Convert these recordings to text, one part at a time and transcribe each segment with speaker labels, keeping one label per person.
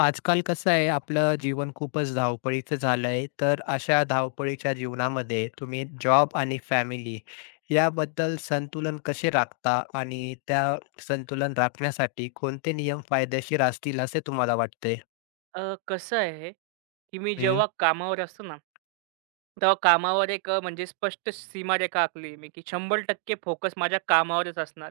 Speaker 1: आजकाल कसं आहे, आपलं जीवन खूपच धावपळीचं झालं आहे. तर अशा धावपळीच्या जीवनामध्ये तुम्ही जॉब आणि फॅमिली याबद्दल संतुलन कसे राखता? आणि त्या संतुलन राखण्यासाठी कोणते नियम फायदेशीर असतील असे तुम्हाला वाटते?
Speaker 2: कसं आहे, की मी
Speaker 1: हं,
Speaker 2: जेव्हा कामावर असतो ना, तेव्हा कामावर एक म्हणजे स्पष्ट सीमारेखा आखली मी, की 100% फोकस माझ्या कामावरच असणार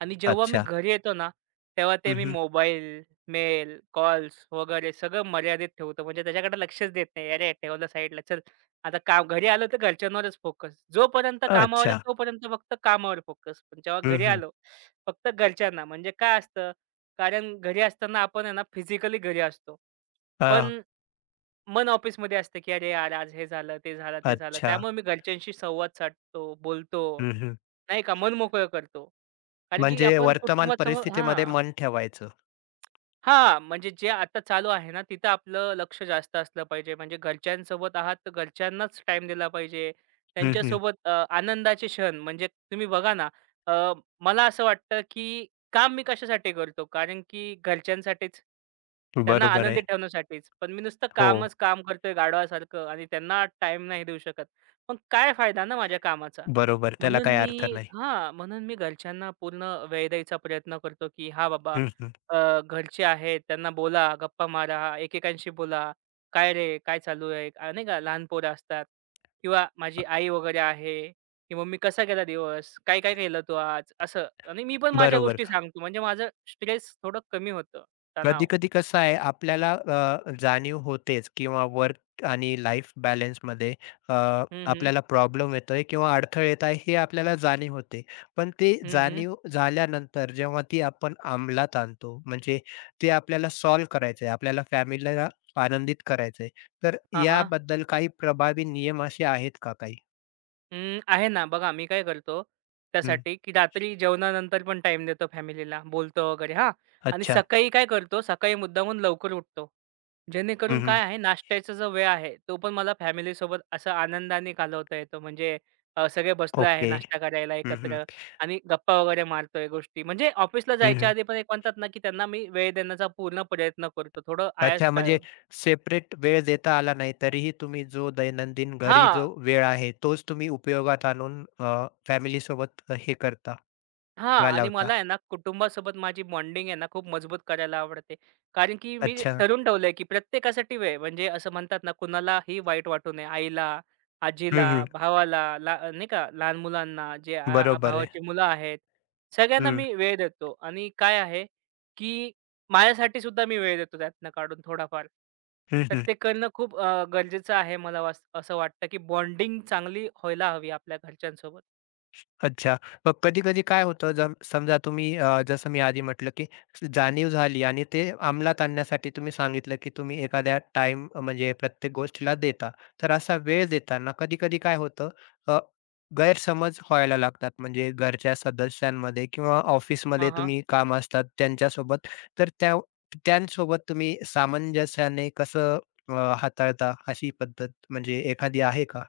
Speaker 2: आणि जेव्हा मी
Speaker 1: अच्छा.
Speaker 2: घरी येतो ना, तेव्हा ते मी
Speaker 1: हं,
Speaker 2: मोबाईल, मेल, कॉल्स वगैरे सगळं मर्यादित ठेवतो. म्हणजे त्याच्याकडे लक्षच देत नाही. "अरे, ठेवलं साईडला. चल, आता काम." घरी आलो तर घरच्यांवरच फोकस. जोपर्यंत कामावर आहे,
Speaker 1: अच्छा.
Speaker 2: तोपर्यंत फक्त कामावर फोकस. पण जेव्हा घरी
Speaker 1: हं,
Speaker 2: आलो, फक्त घरच्यांना. म्हणजे काय असतं, कारण घरी असताना आपण आहे ना फिजिकली घरी असतो.
Speaker 1: अ,
Speaker 2: पण मन ऑफिसमध्ये असतं, की "अरे यार, आज हे झालं, ते झालं, ते झालं."
Speaker 1: अच्छा.
Speaker 2: त्यामुळे मी घरच्यांशी संवाद साधतो, बोलतो,
Speaker 1: हं,
Speaker 2: नाही का, मन मोकळं करतो. कारण की
Speaker 1: म्हणजे
Speaker 2: आपण
Speaker 1: वर्तमान
Speaker 2: कुटुंबासमोर
Speaker 1: परिस्थितीमध्ये
Speaker 2: हां.
Speaker 1: मन ठेवायचं.
Speaker 2: हां, म्हणजे जे आता चालू आहे ना, तिथं आपलं लक्ष जास्त असलं पाहिजे. म्हणजे घरच्यांसोबत आहात, तर घरच्यांनाच टाईम दिला पाहिजे.
Speaker 1: हं,
Speaker 2: त्यांच्यासोबत आनंदाचे क्षण म्हणजे तुम्ही बघा ना, अ, मला असं वाटतं, की काम मी कशासाठी करतो? कारण की घरच्यांसाठीच. त्यांना
Speaker 1: बरोबर आहे.
Speaker 2: आनंदी ठेवण्यासाठीच. पण मी नुसतं
Speaker 1: हो,
Speaker 2: कामच काम करतोय गाढवासारखं आणि त्यांना टाईम नाही देऊ शकत. मग काय फायदा ना माझ्या कामाचा?
Speaker 1: बरोबर. त्याला
Speaker 2: म्हणून
Speaker 1: काही अर्थ
Speaker 2: मी
Speaker 1: नाही.
Speaker 2: हां, म्हणून मी घरच्यांना पूर्ण वेळ द्यायचा प्रयत्न करतो, की "हां, बाबा
Speaker 1: हं,
Speaker 2: घरचे आहेत त्यांना बोला, गप्पा मारा, एकेकांशी बोला. काय रे? काय चालू आहे?" नाही का लहान पोरं असतात किंवा माझी आई वगैरे आहे, की "मम्मी कसा गेला दिवस? काय, काय केलं तू आज?" असं आणि मी पण माझ्या
Speaker 1: बरोबर.
Speaker 2: गोष्टी सांगतो. म्हणजे माझं स्ट्रेस थोडं कमी होतं, तणाव.
Speaker 1: कधी-कधी कसं आहे आपल्याला जाणीव होतेच किंवा वर्क आणि लाईफ बॅलन्समध्ये अ,
Speaker 2: हं, हं.
Speaker 1: आपल्याला प्रॉब्लेम येतोय किंवा अडथळे येत आहे हे आपल्याला जाणीव होते. पण ती
Speaker 2: हं, हं.
Speaker 1: जाणीव झाल्यानंतर जेव्हा ती आपण अंमलात आणतो म्हणजे ते आपल्याला सॉल्व्ह करायचं आपल्याला फॅमिलीला आनंदित करायचं तर
Speaker 2: हां, हां.
Speaker 1: याबद्दल काही प्रभावी नियम असे आहेत का काही?
Speaker 2: अं, आहे ना. बघा मी काय करतो
Speaker 1: हं.
Speaker 2: त्यासाठी, की रात्री जेवणानंतर पण टाईम देतो फॅमिलीला, बोलतो वगैरे हां. आणि
Speaker 1: अच्छा.
Speaker 2: सकाळी काय करतो, सकाळी मुद्दामून लवकर उठतो. जेणेकरून
Speaker 1: हं, हं.
Speaker 2: काय आहे नाश्त्याचा जो वेळ आहे, तो पण मला फॅमिलीसोबत असं आनंदाने घालवता येतो. म्हणजे सगळे बसलो आहे
Speaker 1: ओके.
Speaker 2: नाश्ता करायला
Speaker 1: हं, हं.
Speaker 2: एकत्र आणि गप्पा वगैरे मारतोय गोष्टी. म्हणजे ऑफिसला
Speaker 1: हं,
Speaker 2: जायच्या
Speaker 1: हं.
Speaker 2: आधी पण एक म्हणतात ना, की त्यांना मी वेळ देण्याचा पूर्ण प्रयत्न करतो, थोडं आळस
Speaker 1: अच्छा, म्हणजे
Speaker 2: टाळून.
Speaker 1: सेपरेट वेळ देता आला नाही, तरीही तुम्ही जो दैनंदिन घरी
Speaker 2: हां.
Speaker 1: जो वेळ आहे, तोच तुम्ही उपयोगात आणून सोबत हे करता,
Speaker 2: हां, आणि
Speaker 1: घालवता.
Speaker 2: मला आहे ना, कुटुंबासोबत माझी बॉन्डिंग आहे ना, खूप मजबूत करायला आवडते. कारण की मी
Speaker 1: अच्छा.
Speaker 2: ठरवून ठेवलंय, की प्रत्येकासाठी वेळ म्हणजे असं म्हणतात ना, कुणालाही वाईट वाटू नये. आईला, आजीला,
Speaker 1: हं, हं.
Speaker 2: भावाला, ला नाही का लहान मुलांना, जे आ आ
Speaker 1: बरोबर आहे.
Speaker 2: भावाची मुलं आहेत, सगळ्यांना
Speaker 1: हं.
Speaker 2: मी वेळ देतो. आणि काय आहे, की माझ्यासाठी सुद्धा मी वेळ देतो त्यातनं काढून थोडाफार.
Speaker 1: हं,
Speaker 2: तर
Speaker 1: हं.
Speaker 2: ते करणं खूप गरजेचं आहे मला वास असं वाटतं, की बॉन्डिंग चांगली व्हायला हवी आपल्या घरच्यांसोबत.
Speaker 1: अच्छा. मग कधी-कधी काय होतं, जर समजा तुम्ही जसं मी आधी म्हटलं, की जाणीव झाली आणि ते अंमलात आणण्यासाठी तुम्ही सांगितलं, की तुम्ही एखाद्या टाईम म्हणजे प्रत्येक गोष्टीला देता. तर असा वेळ देताना कधी-कधी काय होतं, अ, गैरसमज व्हायला लागतात. म्हणजे घरच्या सदस्यांमध्ये किंवा
Speaker 2: हां,
Speaker 1: ऑफिसमध्ये
Speaker 2: हां.
Speaker 1: तुम्ही काम असतात त्यांच्यासोबत. तर त्या त्यांसोबत तुम्ही सामंजस्याने कसं अ, हाताळता अशी पद्धत म्हणजे एखादी आहे का?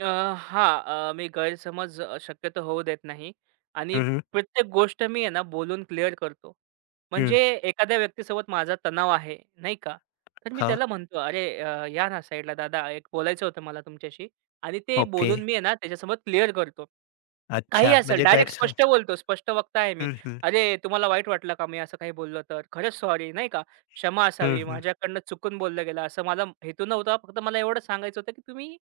Speaker 2: अ, हां. मी गैरसमज शक्यतो होऊ देत नाही आणि
Speaker 1: हं, हं.
Speaker 2: प्रत्येक गोष्ट मी आहे ना बोलून क्लिअर करतो.
Speaker 1: हं.
Speaker 2: म्हणजे एखाद्या व्यक्तीसोबत माझा तणाव आहे, नाही का? तर मी त्याला म्हणतो, "अरे या ना साईडला दादा, एक बोलायचं होतं मला तुमच्याशी." आणि ते
Speaker 1: ओके.
Speaker 2: बोलून मी आहे ना त्याच्यासोबत क्लिअर करतो. काही
Speaker 1: अच्छा,
Speaker 2: असेल
Speaker 1: म्हणजे
Speaker 2: डायरेक्ट स्पष्ट
Speaker 1: गैरसमज
Speaker 2: बोलतो, स्पष्ट वक्ता आहे मी.
Speaker 1: हं, हं.
Speaker 2: "अरे, तुम्हाला वाईट वाटलं का मी असं काही बोललो तर? खरंच सॉरी." नाही का? "क्षमा
Speaker 1: हं,
Speaker 2: असावी
Speaker 1: हं.
Speaker 2: माझ्याकडनं चुकून बोललं गेलं. असं मला हेतू नव्हता. फक्त मला एवढंच सांगायचं होतं की तुम्ही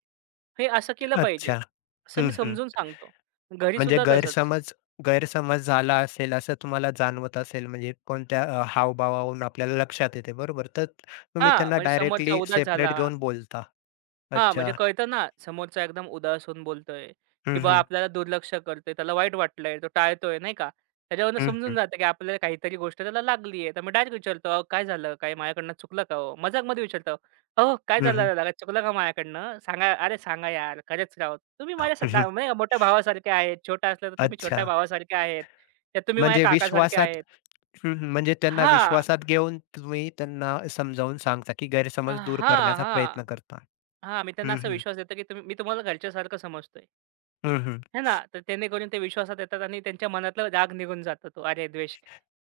Speaker 2: हे असं केलं पाहिजे."
Speaker 1: अच्छा.
Speaker 2: असं
Speaker 1: हं,
Speaker 2: मी
Speaker 1: हं.
Speaker 2: समजून सांगतो.
Speaker 1: म्हणजे
Speaker 2: घरीसुद्धा तसंच.
Speaker 1: गैरसमज गैरसमज झाला असेल असं तुम्हाला जाणवत असेल म्हणजे कोणत्या हावभावावरून आपल्याला लक्षात येते बरोबर? तर तुम्ही
Speaker 2: हां,
Speaker 1: त्यांना
Speaker 2: म्हणजे समोरचा
Speaker 1: डायरेक्टली
Speaker 2: उदास झाला.
Speaker 1: सेपरेट घेऊन बोलता.
Speaker 2: हां, म्हणजे
Speaker 1: अच्छा.
Speaker 2: कळतं ना, समोरचा एकदम उदास होऊन बोलतोय
Speaker 1: हं,
Speaker 2: किंवा
Speaker 1: हं.
Speaker 2: आपल्याला दुर्लक्ष करतोय, त्याला वाईट वाटलंय, तो टाळतोय नाही का? त्याच्यावरनं
Speaker 1: हं,
Speaker 2: समजून
Speaker 1: हं.
Speaker 2: जातं, की आपल्याला काहीतरी गोष्ट त्याला लागली आहे. तर मी डायरेक्ट विचारतो, "अहो काय झालं? काय माझ्याकडनं चुकलं का हो?" मजाकमध्ये विचारतो, "अहो काय
Speaker 1: हं,
Speaker 2: झालं
Speaker 1: हं.
Speaker 2: दादा? काय चुकलं का माझ्याकडनं? सांगा." "अरे सांगा यार, खरंच राव तुम्ही माझ्या स
Speaker 1: हं, हं.
Speaker 2: दा नाही का मोठ्या भावासारखे आहेत. छोटा असला तर तुम्ही छोट्या
Speaker 1: अच्छा.
Speaker 2: भावासारखे आहेत. तर तुम्ही माझ्या
Speaker 1: म्हणजे
Speaker 2: काकासारखे
Speaker 1: विश्वासात
Speaker 2: आहेत."
Speaker 1: हं, हं. म्हणजे त्यांना
Speaker 2: हां.
Speaker 1: विश्वासात घेऊन तुम्ही त्यांना समजावून सांगता की गैरसमज दूर
Speaker 2: हां,
Speaker 1: करण्याचा
Speaker 2: हां.
Speaker 1: प्रयत्न करता.
Speaker 2: हां, मी त्यांना
Speaker 1: हं,
Speaker 2: असा
Speaker 1: हं.
Speaker 2: विश्वास देतो, की तुम्ही मी तुम्हाला घरच्यासारखं समजतोय.
Speaker 1: हं, हं.
Speaker 2: है ना? तर जेणेकरून ते विश्वासात येतात आणि त्यांच्या मनातला राग निघून जातो तो. अरे द्वेष,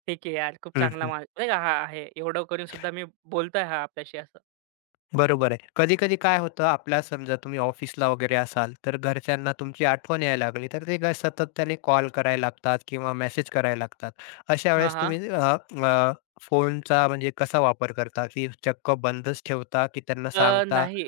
Speaker 2: ठीक आहे यार, खूप
Speaker 1: हं,
Speaker 2: चांगला
Speaker 1: हं.
Speaker 2: माणूस नाही का हा आहे. एवढं करून सुद्धा मी बोलतोय हा आपल्याशी असं.
Speaker 1: बरोबर आहे. कधी-कधी काय होतं आपल्या समजा तुम्ही ऑफिसला वगैरे असाल, तर घरच्यांना तुमची आठवण यायला लागली, तर ते काय सातत्याने कॉल करायला लागतात किंवा मेसेज करायला लागतात. अशा
Speaker 2: हां,
Speaker 1: वेळेस
Speaker 2: हां.
Speaker 1: तुम्ही अ, फोनचा म्हणजे कसा वापर करता, की चक्क बंदच ठेवता की त्यांना सांगता?
Speaker 2: नाही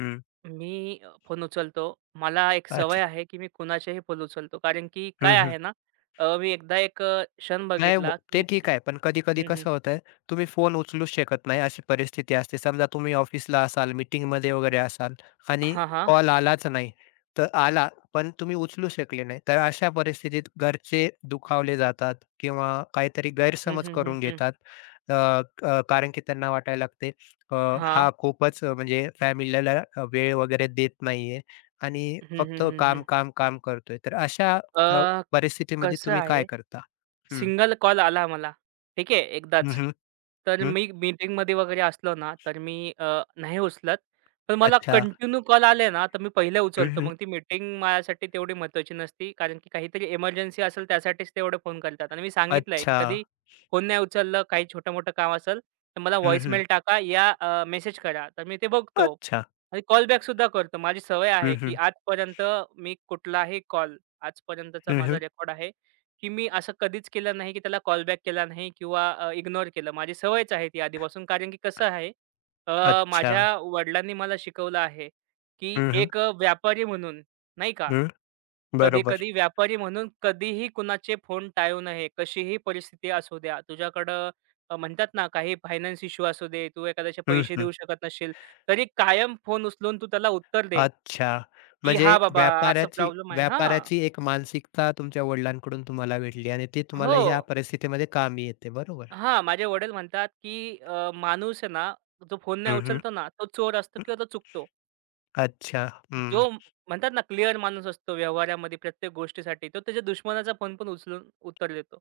Speaker 1: हं.
Speaker 2: मी फोन उचलतो. मला एक सवय
Speaker 1: अच्छा.
Speaker 2: आहे, की मी कुणाचेही फोन उचलतो. कारण की काय आहे ना, मी एकदा एक क्षण
Speaker 1: नाही वो
Speaker 2: बघितला
Speaker 1: ते
Speaker 2: की
Speaker 1: ठीक आहे. पण कधी-कधी
Speaker 2: हं, हं.
Speaker 1: कसं होतंय, तुम्ही फोन उचलूच शकत नाही अशी परिस्थिती असते. समजा तुम्ही ऑफिसला असाल, मीटिंगमध्ये वगैरे असाल आणि
Speaker 2: हां, हां.
Speaker 1: कॉल आलाच नाही. तर आला, पण तुम्ही उचलू शकले नाही. तर अशा परिस्थितीत घरचे दुखावले जातात किंवा काहीतरी
Speaker 2: हं,
Speaker 1: गैरसमज
Speaker 2: हं, हं,
Speaker 1: करून
Speaker 2: हं.
Speaker 1: घेतात. अ, कारण की त्यांना वाटायला लागते, अ,
Speaker 2: हां.
Speaker 1: हा खूपच म्हणजे फॅमिलीला वेळ वगैरे देत नाहीये आणि
Speaker 2: हं,
Speaker 1: फक्त
Speaker 2: हं, हं,
Speaker 1: काम,
Speaker 2: हं.
Speaker 1: काम, काम करतोय. तर अशा अ,
Speaker 2: अ,
Speaker 1: परिस्थितीमध्ये
Speaker 2: कसं
Speaker 1: तुम्ही काय
Speaker 2: आहे
Speaker 1: करता?
Speaker 2: सिंगल कॉल आला मला. ठीक आहे,
Speaker 1: हं,
Speaker 2: एकदाच.
Speaker 1: हं,
Speaker 2: तर
Speaker 1: हं.
Speaker 2: मी मीटिंगमध्ये वगैरे असलो ना, तर मी नाही उचलत. पण मला
Speaker 1: अच्छा.
Speaker 2: कंटिन्यू कॉल आले ना, तर मी पहिले
Speaker 1: हं,
Speaker 2: उचलतो.
Speaker 1: हं.
Speaker 2: मग ती मीटिंग माझ्यासाठी तेवढी महत्त्वाची नसती. कारण की काहीतरी इमर्जन्सी असेल त्यासाठीच तेवढे फोन करतात. आणि मी सांगितलंय, की
Speaker 1: अच्छा.
Speaker 2: कधी फोन नाही उचललं, काही छोटं-मोठं काम असेल, तर मला
Speaker 1: हं, हं.
Speaker 2: व्हॉईसमेल टाका या मेसेज करा. तर मी ते बघतो.
Speaker 1: अच्छा.
Speaker 2: आणि कॉल बॅकसुद्धा करतो. माझी सवय आहे,
Speaker 1: हं,
Speaker 2: की
Speaker 1: हं.
Speaker 2: आजपर्यंत मी कुठलाही कॉल आजपर्यंतचा
Speaker 1: हं,
Speaker 2: माझा
Speaker 1: हं.
Speaker 2: रेकॉर्ड आहे. की मी असं कधीच केलं नाही, की त्याला कॉल बॅक केला नाही किंवा इग्नोर केलं. माझी सवयच आहे ती आधीपासून. कारण की कसं आहे,
Speaker 1: अच्छा.
Speaker 2: माझ्या वडिलांनी मला शिकवलं आहे, की
Speaker 1: हं, हं.
Speaker 2: एक व्यापारी म्हणून नाही का,
Speaker 1: हं. बरोबर.
Speaker 2: कधी-कधी व्यापारी म्हणून कधीही कुणाचे फोन टाळू नये. कशीही परिस्थिती असू द्या. तुझ्याकडं म्हणतात ना, काही फायनान्स इश्यू असू दे, तू एखाद्याचे
Speaker 1: हं,
Speaker 2: पैसे
Speaker 1: हं.
Speaker 2: देऊ शकत नसशील, तरी कायम फोन उचलून तू त्याला उत्तर दे,
Speaker 1: अच्छा.
Speaker 2: की "हां,
Speaker 1: म्हणजे
Speaker 2: बाबा असा
Speaker 1: व्यापाराची
Speaker 2: प्रॉब्लेम आहे." हां.
Speaker 1: व्यापाराची एक मानसिकता तुमच्या वडिलांकडून तुम्हाला भेटली आणि ती तुम्हाला
Speaker 2: हो.
Speaker 1: ह्या परिस्थितीमध्ये कामी येते, बरोबर?
Speaker 2: हां, माझे वडील म्हणतात, की माणूस आहे ना, जो फोन नाही
Speaker 1: हं, हं.
Speaker 2: उचलतो ना, तो चोर असतो किंवा तो चुकतो.
Speaker 1: अच्छा. हं.
Speaker 2: जो म- म्हणतात ना, क्लिअर माणूस असतो व्यवहारामध्ये प्रत्येक गोष्टीसाठी, तो त्याच्या दुश्मनाचा फोन पण उचलून उत्तर देतो,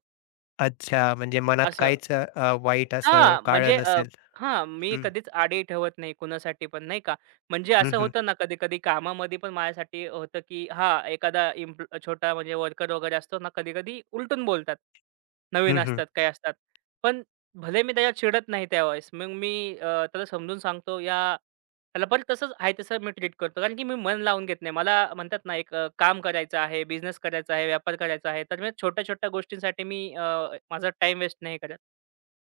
Speaker 1: अच्छा. म्हणजे मनात
Speaker 2: असं.
Speaker 1: काहीच वाईट असं
Speaker 2: हां, म्हणजे
Speaker 1: काळं नसेल.
Speaker 2: हां, मी
Speaker 1: हं.
Speaker 2: कधीच आडी ठेवत नाही कुणासाठी पण नाही का. म्हणजे
Speaker 1: हं,
Speaker 2: असं
Speaker 1: हं.
Speaker 2: होतं ना कधी-कधी कामामध्ये पण माझ्यासाठी होतं, की हा एखादा इम्प छोटा म्हणजे वर्कर वगैरे असतो ना, कधी-कधी उलटून बोलतात. नवीन
Speaker 1: हं, हं.
Speaker 2: असतात, काही असतात. पण भले मी त्याच्यात चिडत नाही त्यावेळेस. मग मी त्याला समजून सांगतो या त्याला परत तसंच आहे तसं मी ट्रीट करतो. कारण की मी मन लावून घेत नाही. मला म्हणतात ना एक काम करायचं आहे, बिझनेस करायचा आहे, व्यापार करायचा आहे. तर मी छोट्या-छोट्या गोष्टींसाठी मी माझा टाईम वेस्ट नाही करत.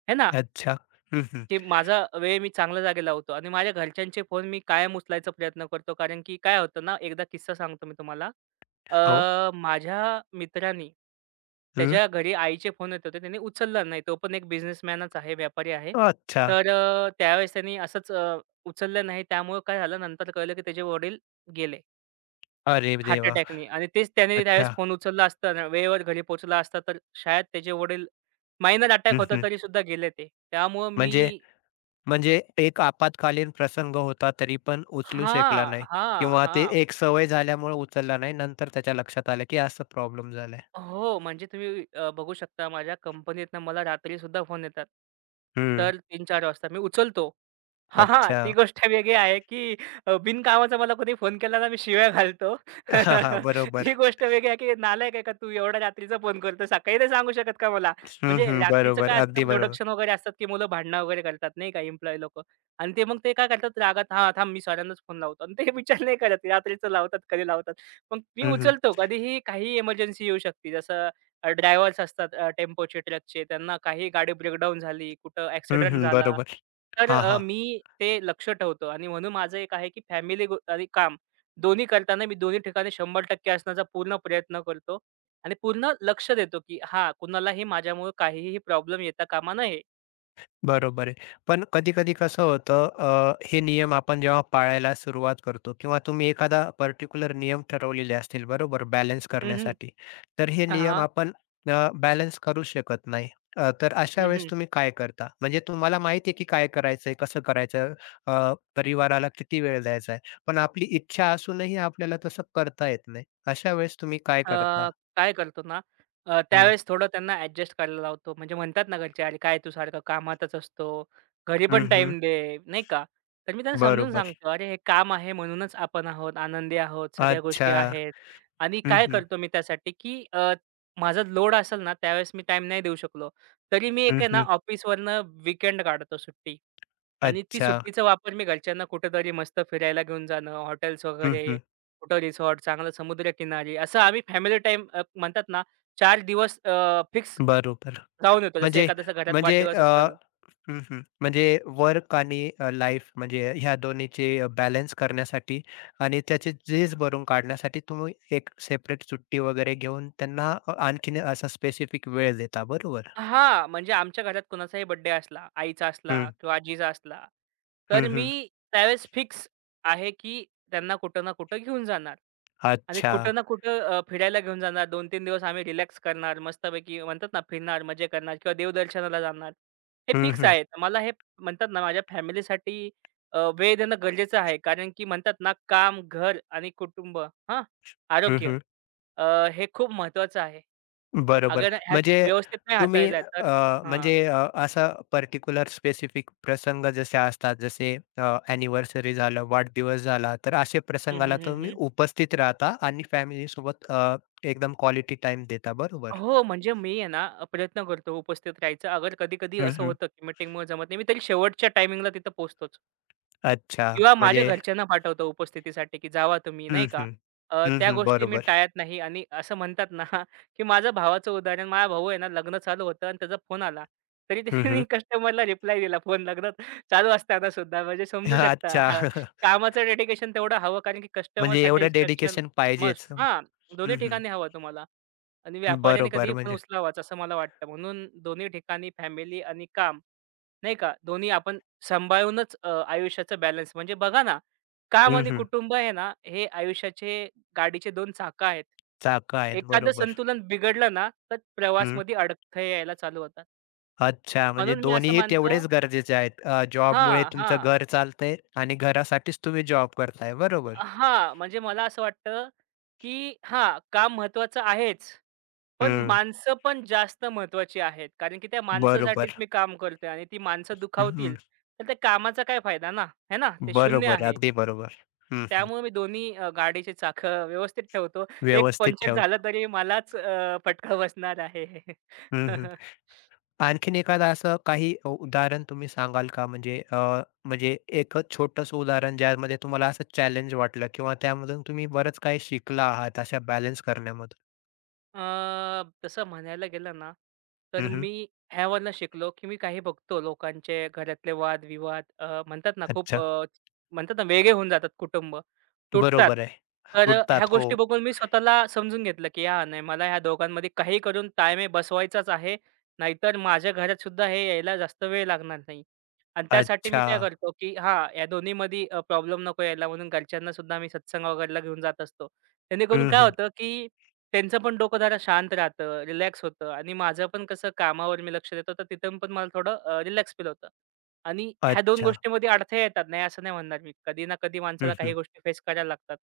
Speaker 2: आहे ना?
Speaker 1: अच्छा. हं, हं.
Speaker 2: की माझा वेळ मी चांगल्या जागी लावतो आणि माझ्या घरच्यांचे फोन मी कायम उचलायचा प्रयत्न करतो. कारण की काय होतं ना, एकदा किस्सा सांगतो मी तुम्हाला.
Speaker 1: हो.
Speaker 2: माझ्या मित्रानी
Speaker 1: हं.
Speaker 2: त्याच्या घरी आईचे फोन येत होते. त्याने उचलला नाही. तो पण एक बिझनेसमॅनच आहे, व्यापारी आहे.
Speaker 1: अच्छा.
Speaker 2: तर त्यावेळेस त्यांनी असंच उचललं नाही. त्यामुळे काय झालं नंतर कळलं की त्याचे वडील गेले
Speaker 1: अरे
Speaker 2: हार्ट
Speaker 1: देवा!
Speaker 2: अटॅकनी आणि तेच त्याने
Speaker 1: अच्छा.
Speaker 2: त्यावेळेस फोन उचलला असता ना, वेळेवर घरी पोहोचला असता तर शायद त्याचे वडील मायनर अटॅक
Speaker 1: हं,
Speaker 2: होता
Speaker 1: हं.
Speaker 2: तरीसुद्धा गेले ते. त्यामुळं मी
Speaker 1: म्हणजे म्हणजे एक आपत्कालीन प्रसंग होता तरी पण उचलू शकला
Speaker 2: हां,
Speaker 1: नाही
Speaker 2: हां,
Speaker 1: किंवा ते
Speaker 2: हां.
Speaker 1: एक सवय झाल्यामुळे उचलला नाही. नंतर त्याच्या लक्षात आलं, की असं प्रॉब्लेम झालाय.
Speaker 2: हो, म्हणजे तुम्ही बघू शकता माझ्या कंपनीतनं मला रात्रीसुद्धा फोन येतात.
Speaker 1: हं.
Speaker 2: तर 3-4 वाजता मी उचलतो. हां, हां.
Speaker 1: अच्छा.
Speaker 2: ती गोष्ट वेगळी आहे, की बिनकामाचा मला कोणी फोन केला ना, मी शिव्या घालतो.
Speaker 1: हां, हां. बरोबर.
Speaker 2: ती गोष्ट वेगळी आहे, की नालायक आहे का तू एवढ्या रात्रीचा फोन करतो? सकाळी नाही सांगू शकत का मला?
Speaker 1: हं,
Speaker 2: म्हणजे
Speaker 1: हं.
Speaker 2: रात्रीचं
Speaker 1: बरोबर.
Speaker 2: काय
Speaker 1: अगदी
Speaker 2: असतं प्रोडक्शन
Speaker 1: बरोबर.
Speaker 2: वगैरे असतात, की मुलं भांडणं वगैरे करतात नाही का एम्प्लॉयी लोकं आणि ते मग ते काय करतात रागात, "हां, थांब मी सरांनाच फोन लावतो" आणि ते विचार नाही करत रात्रीचं लावतात, कधी मग मी
Speaker 1: हं, हं.
Speaker 2: उचलतो. कधीही काहीही इमर्जन्सी येऊ शकते. जसं ड्रायव्हर्स असतात टेम्पोचे, ट्रकचे. त्यांना काही गाडी ब्रेकडाऊन झाली, कुठं
Speaker 1: हं,
Speaker 2: ॲक्सिडेंट
Speaker 1: हं.
Speaker 2: झाला,
Speaker 1: बरोबर.
Speaker 2: तर
Speaker 1: हां, हां.
Speaker 2: मी ते लक्ष ठेवतो आणि म्हणून माझं एक आहे, की फॅमिली गो आणि काम दोन्ही करताना मी दोन्ही ठिकाणी 100% असण्याचा पूर्ण प्रयत्न करतो आणि पूर्ण लक्ष देतो, की हां, कुणालाही माझ्यामुळे काहीही प्रॉब्लेम येता कामा नये.
Speaker 1: बरोबर आहे. पण कधी-कधी कसं होतं हे नियम आपण जेव्हा पाळायला सुरुवात करतो किंवा तुम्ही एखादा पर्टिक्युलर नियम ठरवलेले असतील बरोबर बॅलन्स
Speaker 2: हं, हं.
Speaker 1: करण्यासाठी. तर हे नियम
Speaker 2: हां,
Speaker 1: आपण बॅलन्स करू शकत नाही. तर अशा वेळेस तुम्ही काय करता? म्हणजे तुम्हाला माहिती आहे की काय करायचंय, कसं करायचं, परिवाराला किती वेळ द्यायचा आहे. पण आपली इच्छा असूनही आपल्याला तसं करता येत नाही. अशा वेळेस तुम्ही काय
Speaker 2: अ,
Speaker 1: करता?
Speaker 2: काय करतो ना,
Speaker 1: हं.
Speaker 2: त्यावेळेस थोडं त्यांना ॲडजस्ट करायला लावतो. म्हणजे म्हणतात ना घरचे, "अरे काय तू सारखं कामातच असतो, घरी पण
Speaker 1: हं, हं.
Speaker 2: टाईम दे." नाही का? तर मी त्यांना समजून
Speaker 1: बरोबर.
Speaker 2: सांगतो, "अरे हे काम आहे म्हणूनच आपण आहोत, आनंदी आहोत, सगळ्या गोष्टी
Speaker 1: अच्छा.
Speaker 2: आहेत." आणि
Speaker 1: हं,
Speaker 2: काय
Speaker 1: हं.
Speaker 2: करतो मी त्यासाठी, की माझा लोड असेल ना, त्यावेळेस मी टाईम नाही देऊ शकलो, तरी मी
Speaker 1: हं,
Speaker 2: एक आहे ना
Speaker 1: हं.
Speaker 2: ऑफिसवरनं वीकेंड काढतो सुट्टी आणि ती
Speaker 1: अच्छा.
Speaker 2: सुट्टीचा वापर मी घरच्यांना कुठेतरी मस्त फिरायला घेऊन जाणं, हॉटेल्स
Speaker 1: हं,
Speaker 2: वगैरे
Speaker 1: हं.
Speaker 2: कुठं रिसॉर्ट, चांगलं समुद्रकिनारी असं आम्ही फॅमिली टाईम म्हणतात ना 4 दिवस फिक्स
Speaker 1: बरोबर.
Speaker 2: जाऊन येतो. जसं
Speaker 1: म्हणजे
Speaker 2: एखाद्याचा घरात
Speaker 1: म्हणजे
Speaker 2: वाढदिवस
Speaker 1: अ,
Speaker 2: असेल
Speaker 1: हं, हं. म्हणजे वर्क आणि लाईफ म्हणजे ह्या दोन्हीचे बॅलन्स करण्यासाठी आणि त्याचे झीज भरून काढण्यासाठी तुम्ही एक सेपरेट सुट्टी वगैरे घेऊन त्यांना आणखीन असा स्पेसिफिक वेळ देता. बरोबर.
Speaker 2: हां, म्हणजे आमच्या घरात कुणाचाही बर्थडे असला, आईचा असला
Speaker 1: हं,
Speaker 2: किंवा आजीचा असला, तर
Speaker 1: हं, हं.
Speaker 2: मी त्यावेळेस फिक्स आहे, की त्यांना कुठं ना कुठं घेऊन जाणार आणि
Speaker 1: अच्छा.
Speaker 2: कुठं ना कुठं फिरायला घेऊन जाणार. 2-3 दिवस आम्ही रिलॅक्स करणार, मस्तपैकी म्हणतात ना फिरणार, मजे करणार किंवा देवदर्शनाला जाणार. हे
Speaker 1: हं,
Speaker 2: फिक्स
Speaker 1: हं.
Speaker 2: आहे. तर मला हे म्हणतात ना माझ्या फॅमिलीसाठी वेळ देणं गरजेचं आहे. कारण की म्हणतात ना काम, घर आणि कुटुंब हां,
Speaker 1: हं,
Speaker 2: आरोग्य
Speaker 1: हं.
Speaker 2: हे खूप महत्त्वाचं आहे.
Speaker 1: बरोबर.
Speaker 2: अगर ह्यात
Speaker 1: म्हणजे
Speaker 2: व्यवस्थित नाही
Speaker 1: तुम्ही
Speaker 2: हाताळल्या तर हां.
Speaker 1: असा पर्टिक्युलर स्पेसिफिक प्रसंग जसे असतात, जसे ॲनिव्हर्सरी झालं, वाढदिवस झाला, तर असे
Speaker 2: हं,
Speaker 1: प्रसंगाला
Speaker 2: हं, हं,
Speaker 1: तुम्ही
Speaker 2: हं.
Speaker 1: उपस्थित राहता आणि फॅमिलीसोबत एकदम क्वालिटी टाइम देता, बरोबर?
Speaker 2: हो, म्हणजे मी आहे ना प्रयत्न करतो उपस्थित राहायचा. अगर कधी-कधी
Speaker 1: हं,
Speaker 2: असं
Speaker 1: हं.
Speaker 2: होतं की मीटिंगमुळे जमत नाही, मी तरी शेवटच्या टायमिंगला तिथं पोहोचतोच.
Speaker 1: अच्छा.
Speaker 2: किंवा माझ्या
Speaker 1: म्हणजे
Speaker 2: घरच्यांना पाठवतो उपस्थितीसाठी, की जावा तुम्ही नाही
Speaker 1: हं,
Speaker 2: का.
Speaker 1: हं. हं,
Speaker 2: त्या
Speaker 1: हं.
Speaker 2: गोष्टी मी
Speaker 1: बरोबर.
Speaker 2: टाळत नाही आणि असं म्हणतात ना, की माझ्या भावाचं उदाहरण माझा भाऊ आहे ना, लग्न चालू होतं आणि त्याचा फोन आला. तरी
Speaker 1: हं,
Speaker 2: त्यांनी
Speaker 1: हं.
Speaker 2: कस्टमरला रिप्लाय दिला फोन लग्न चालू असताना सुद्धा म्हणजे समजू शकता
Speaker 1: अच्छा.
Speaker 2: हां. कामाचं डेडिकेशन तेवढं हवं कारण की कस्टमर
Speaker 1: म्हणजे एवढं
Speaker 2: सॅटिस्फॅक्शन
Speaker 1: डेडिकेशन
Speaker 2: मस्ट
Speaker 1: पाहिजेच. हं,
Speaker 2: हां, दोन्ही
Speaker 1: हं.
Speaker 2: ठिकाणी हवं तुम्हाला आणि व्यापाऱ्याने
Speaker 1: बरोबर
Speaker 2: कधीही फोन
Speaker 1: म्हणजे
Speaker 2: उचलावाच असं मला वाटतं. म्हणून दोन्ही ठिकाणी फॅमिली आणि काम नाही का? दोन्ही आपण सांभाळूनच आयुष्याचं बॅलन्स म्हणजे बघा ना, काम
Speaker 1: हं,
Speaker 2: आणि
Speaker 1: हं.
Speaker 2: कुटुंब आहे ना, हे आयुष्याचे गाडीचे दोन चाकं आहेत.
Speaker 1: चाकं आहेत.
Speaker 2: एखादं
Speaker 1: बरोबर.
Speaker 2: संतुलन बिघडलं ना, तर
Speaker 1: हं.
Speaker 2: प्रवासमध्ये अडथळे यायला चालू होतात.
Speaker 1: अच्छा, म्हणजे
Speaker 2: म्हणून मी असं
Speaker 1: दोन्हीही
Speaker 2: मानतो
Speaker 1: तेवढेच गरजेचे आहेत. जॉबमुळे
Speaker 2: हां,
Speaker 1: तुमचं
Speaker 2: हां.
Speaker 1: घर चालतंय आणि घरासाठीच तुम्ही जॉब करताय. बरोबर.
Speaker 2: हां, म्हणजे मला असं वाटतं, की हां, काम महत्त्वाचं आहेच, पण
Speaker 1: हं,
Speaker 2: माणसं पण जास्त महत्त्वाची आहेत. कारण की त्या माणसासाठीच
Speaker 1: बरोबर.
Speaker 2: मी काम करतोय आणि ती माणसं
Speaker 1: हं, हं.
Speaker 2: दुखावतील, तर त्या कामाचा काय फायदा ना? है ना? ते शून्य
Speaker 1: बरोबर,
Speaker 2: आहे.
Speaker 1: अगदी बरोबर. हं, हं.
Speaker 2: त्यामुळे मी दोन्ही गाडीची चाकं व्यवस्थित ठेवतो. एक
Speaker 1: व्यवस्थित
Speaker 2: पंक्चर झालं
Speaker 1: ठेवता.
Speaker 2: तरी मलाच फटका बसणार आहे.
Speaker 1: हं, हं. आणखीन एखादं असं काही उदाहरण तुम्ही सांगाल का? म्हणजे म्हणजे एक छोटंसं उदाहरण ज्यामध्ये तुम्हाला असं चॅलेंज वाटलं किंवा त्यामधून तुम्ही बरंच काही शिकला आहात अशा बॅलन्स करण्यामधून?
Speaker 2: तसं म्हणायला गेलं ना, तर
Speaker 1: हं, हं.
Speaker 2: मी ह्यावरनं शिकलो, की मी काही बघतो लोकांचे घरातले वाद-विवाद म्हणतात ना खूप
Speaker 1: अच्छा.
Speaker 2: म्हणतात ना वेगळे होऊन जातात कुटुंब, तुटतात.
Speaker 1: बरोबर आहे.
Speaker 2: तर ह्या
Speaker 1: तुटतात.
Speaker 2: गोष्टी
Speaker 1: हो.
Speaker 2: बघून मी स्वतःला समजून घेतलं, की "हां, नाही मला ह्या दोघांमध्ये काही करून ताळमेळ बसवायचाच आहे. नाहीतर माझ्या घरात सुद्धा हे यायला जास्त वेळ लागणार नाही." आणि त्यासाठी मी
Speaker 1: अच्छा.
Speaker 2: काय करतो, की हां, या दोन्हीमध्ये प्रॉब्लेम नको यायला म्हणून घरच्यांना सुद्धा मी सत्संग वगैरेला घेऊन जात असतो. जेणेकरून
Speaker 1: हं,
Speaker 2: काय
Speaker 1: हं.
Speaker 2: होतं, की त्यांचं पण डोकं जरा शांत राहतं, रिलॅक्स होतं आणि माझं पण कसं कामावर मी लक्ष देतो, तर तिथून पण मला थोडं रिलॅक्स फील होतं. आणि ह्या 2
Speaker 1: अच्छा.
Speaker 2: गोष्टींमध्ये अडथळे येतात. नाही असं नाही म्हणणार मी. कधी ना कधी
Speaker 1: हं,
Speaker 2: माणसाला काही
Speaker 1: हं.
Speaker 2: गोष्टी फेस करायला लागतात.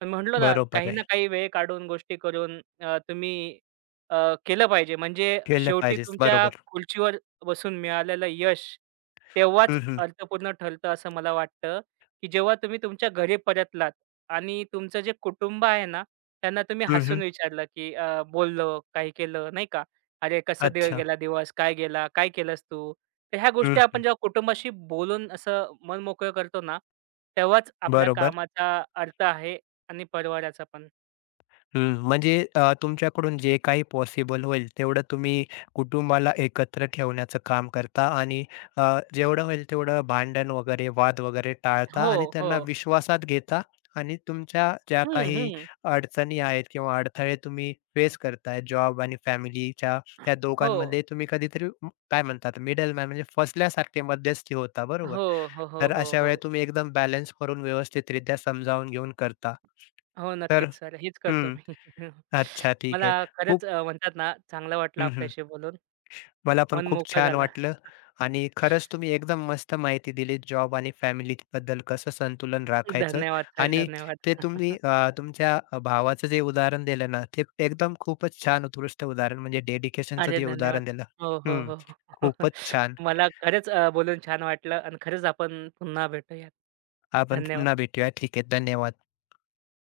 Speaker 2: पण म्हटलं ना,
Speaker 1: बरोबर
Speaker 2: काही
Speaker 1: आहे.
Speaker 2: ना काही वेळ काढून, गोष्टी करून तुम्ही केलं पाहिजे. म्हणजे
Speaker 1: केलं
Speaker 2: शेवटी
Speaker 1: पाहिजेच.
Speaker 2: तुमच्या
Speaker 1: बरोबर.
Speaker 2: खुर्चीवर बसून मिळालेलं यश तेव्हाच
Speaker 1: हं, हं.
Speaker 2: अर्थपूर्ण ठरतं असं मला वाटतं, की जेव्हा तुम्ही तुमच्या घरी परतलात. आणि तुमचं जे कुटुंब आहे ना, त्यांना तुम्ही
Speaker 1: हं,
Speaker 2: हसून
Speaker 1: हं.
Speaker 2: विचारलं, की बोललो, काही केलं नाही का? "अरे कसं दि
Speaker 1: अच्छा.
Speaker 2: गेला दिवस? काय गेला? काय केलंस तू?" तर ह्या
Speaker 1: हं,
Speaker 2: गोष्टी आपण
Speaker 1: हं.
Speaker 2: जेव्हा कुटुंबाशी बोलून असं मन मोकळं करतो ना, तेव्हाच आपल्या
Speaker 1: बरोबर.
Speaker 2: कामाचा अर्थ आहे आणि परिवाराचा पण.
Speaker 1: हं, म्हणजे तुमच्याकडून जे काही पॉसिबल होईल तेवढं तुम्ही कुटुंबाला एकत्र ठेवण्याचं काम करता आणि अ, जेवढं होईल तेवढं भांडण वगैरे, वाद वगैरे टाळता
Speaker 2: हो,
Speaker 1: आणि त्यांना
Speaker 2: हो.
Speaker 1: विश्वासात घेता आणि तुमच्या ज्या
Speaker 2: हं,
Speaker 1: काही
Speaker 2: हं.
Speaker 1: अडचणी आहेत किंवा अडथळे तुम्ही फेस करताय जॉब आणि फॅमिलीच्या त्या
Speaker 2: हो.
Speaker 1: दोघांमध्ये तुम्ही कधीतरी काय म्हणतात मिडलमॅन म्हणजे फसल्यासारखे मध्यस्थी होता बरोबर.
Speaker 2: हो, हो, हो,
Speaker 1: तर
Speaker 2: हो,
Speaker 1: अशा
Speaker 2: हो.
Speaker 1: वेळेला तुम्ही एकदम बॅलन्स करून व्यवस्थितरित्या समजावून घेऊन करता.
Speaker 2: हो,
Speaker 1: तर
Speaker 2: नक्कीच सर. हेच करतो
Speaker 1: हं.
Speaker 2: मी.
Speaker 1: अच्छा, ठीक
Speaker 2: मला
Speaker 1: आहे.
Speaker 2: खरंच
Speaker 1: खूप
Speaker 2: म्हणतात ना, चांगलं वाटलं
Speaker 1: हं, हं.
Speaker 2: आपल्याशी बोलून.
Speaker 1: मला पण
Speaker 2: मन
Speaker 1: खूप
Speaker 2: मोकळं
Speaker 1: छान
Speaker 2: झालं.
Speaker 1: वाटलं आणि खरंच तुम्ही एकदम मस्त माहिती दिली जॉब आणि फॅमिलीबद्दल कसं संतुलन राखायचं
Speaker 2: धन्यवाद सर.
Speaker 1: आणि
Speaker 2: धन्यवाद.
Speaker 1: ते तुम्ही तुमच्या भावाचं जे उदाहरण दिलं ना, ते एकदम खूपच छान उत्कृष्ट उदाहरण म्हणजे डेडिकेशनचं
Speaker 2: अरे
Speaker 1: जे
Speaker 2: धन्यवाद.
Speaker 1: उदाहरण दिलं.
Speaker 2: हो, हो,
Speaker 1: हं.
Speaker 2: हो.
Speaker 1: खूपच छान.
Speaker 2: मला खरंच बोलून छान वाटलं आणि खरंच आपण पुन्हा भेटूयात.
Speaker 1: आपण
Speaker 2: धन्यवाद.
Speaker 1: पुन्हा भेटूया. ठीक आहे. धन्यवाद.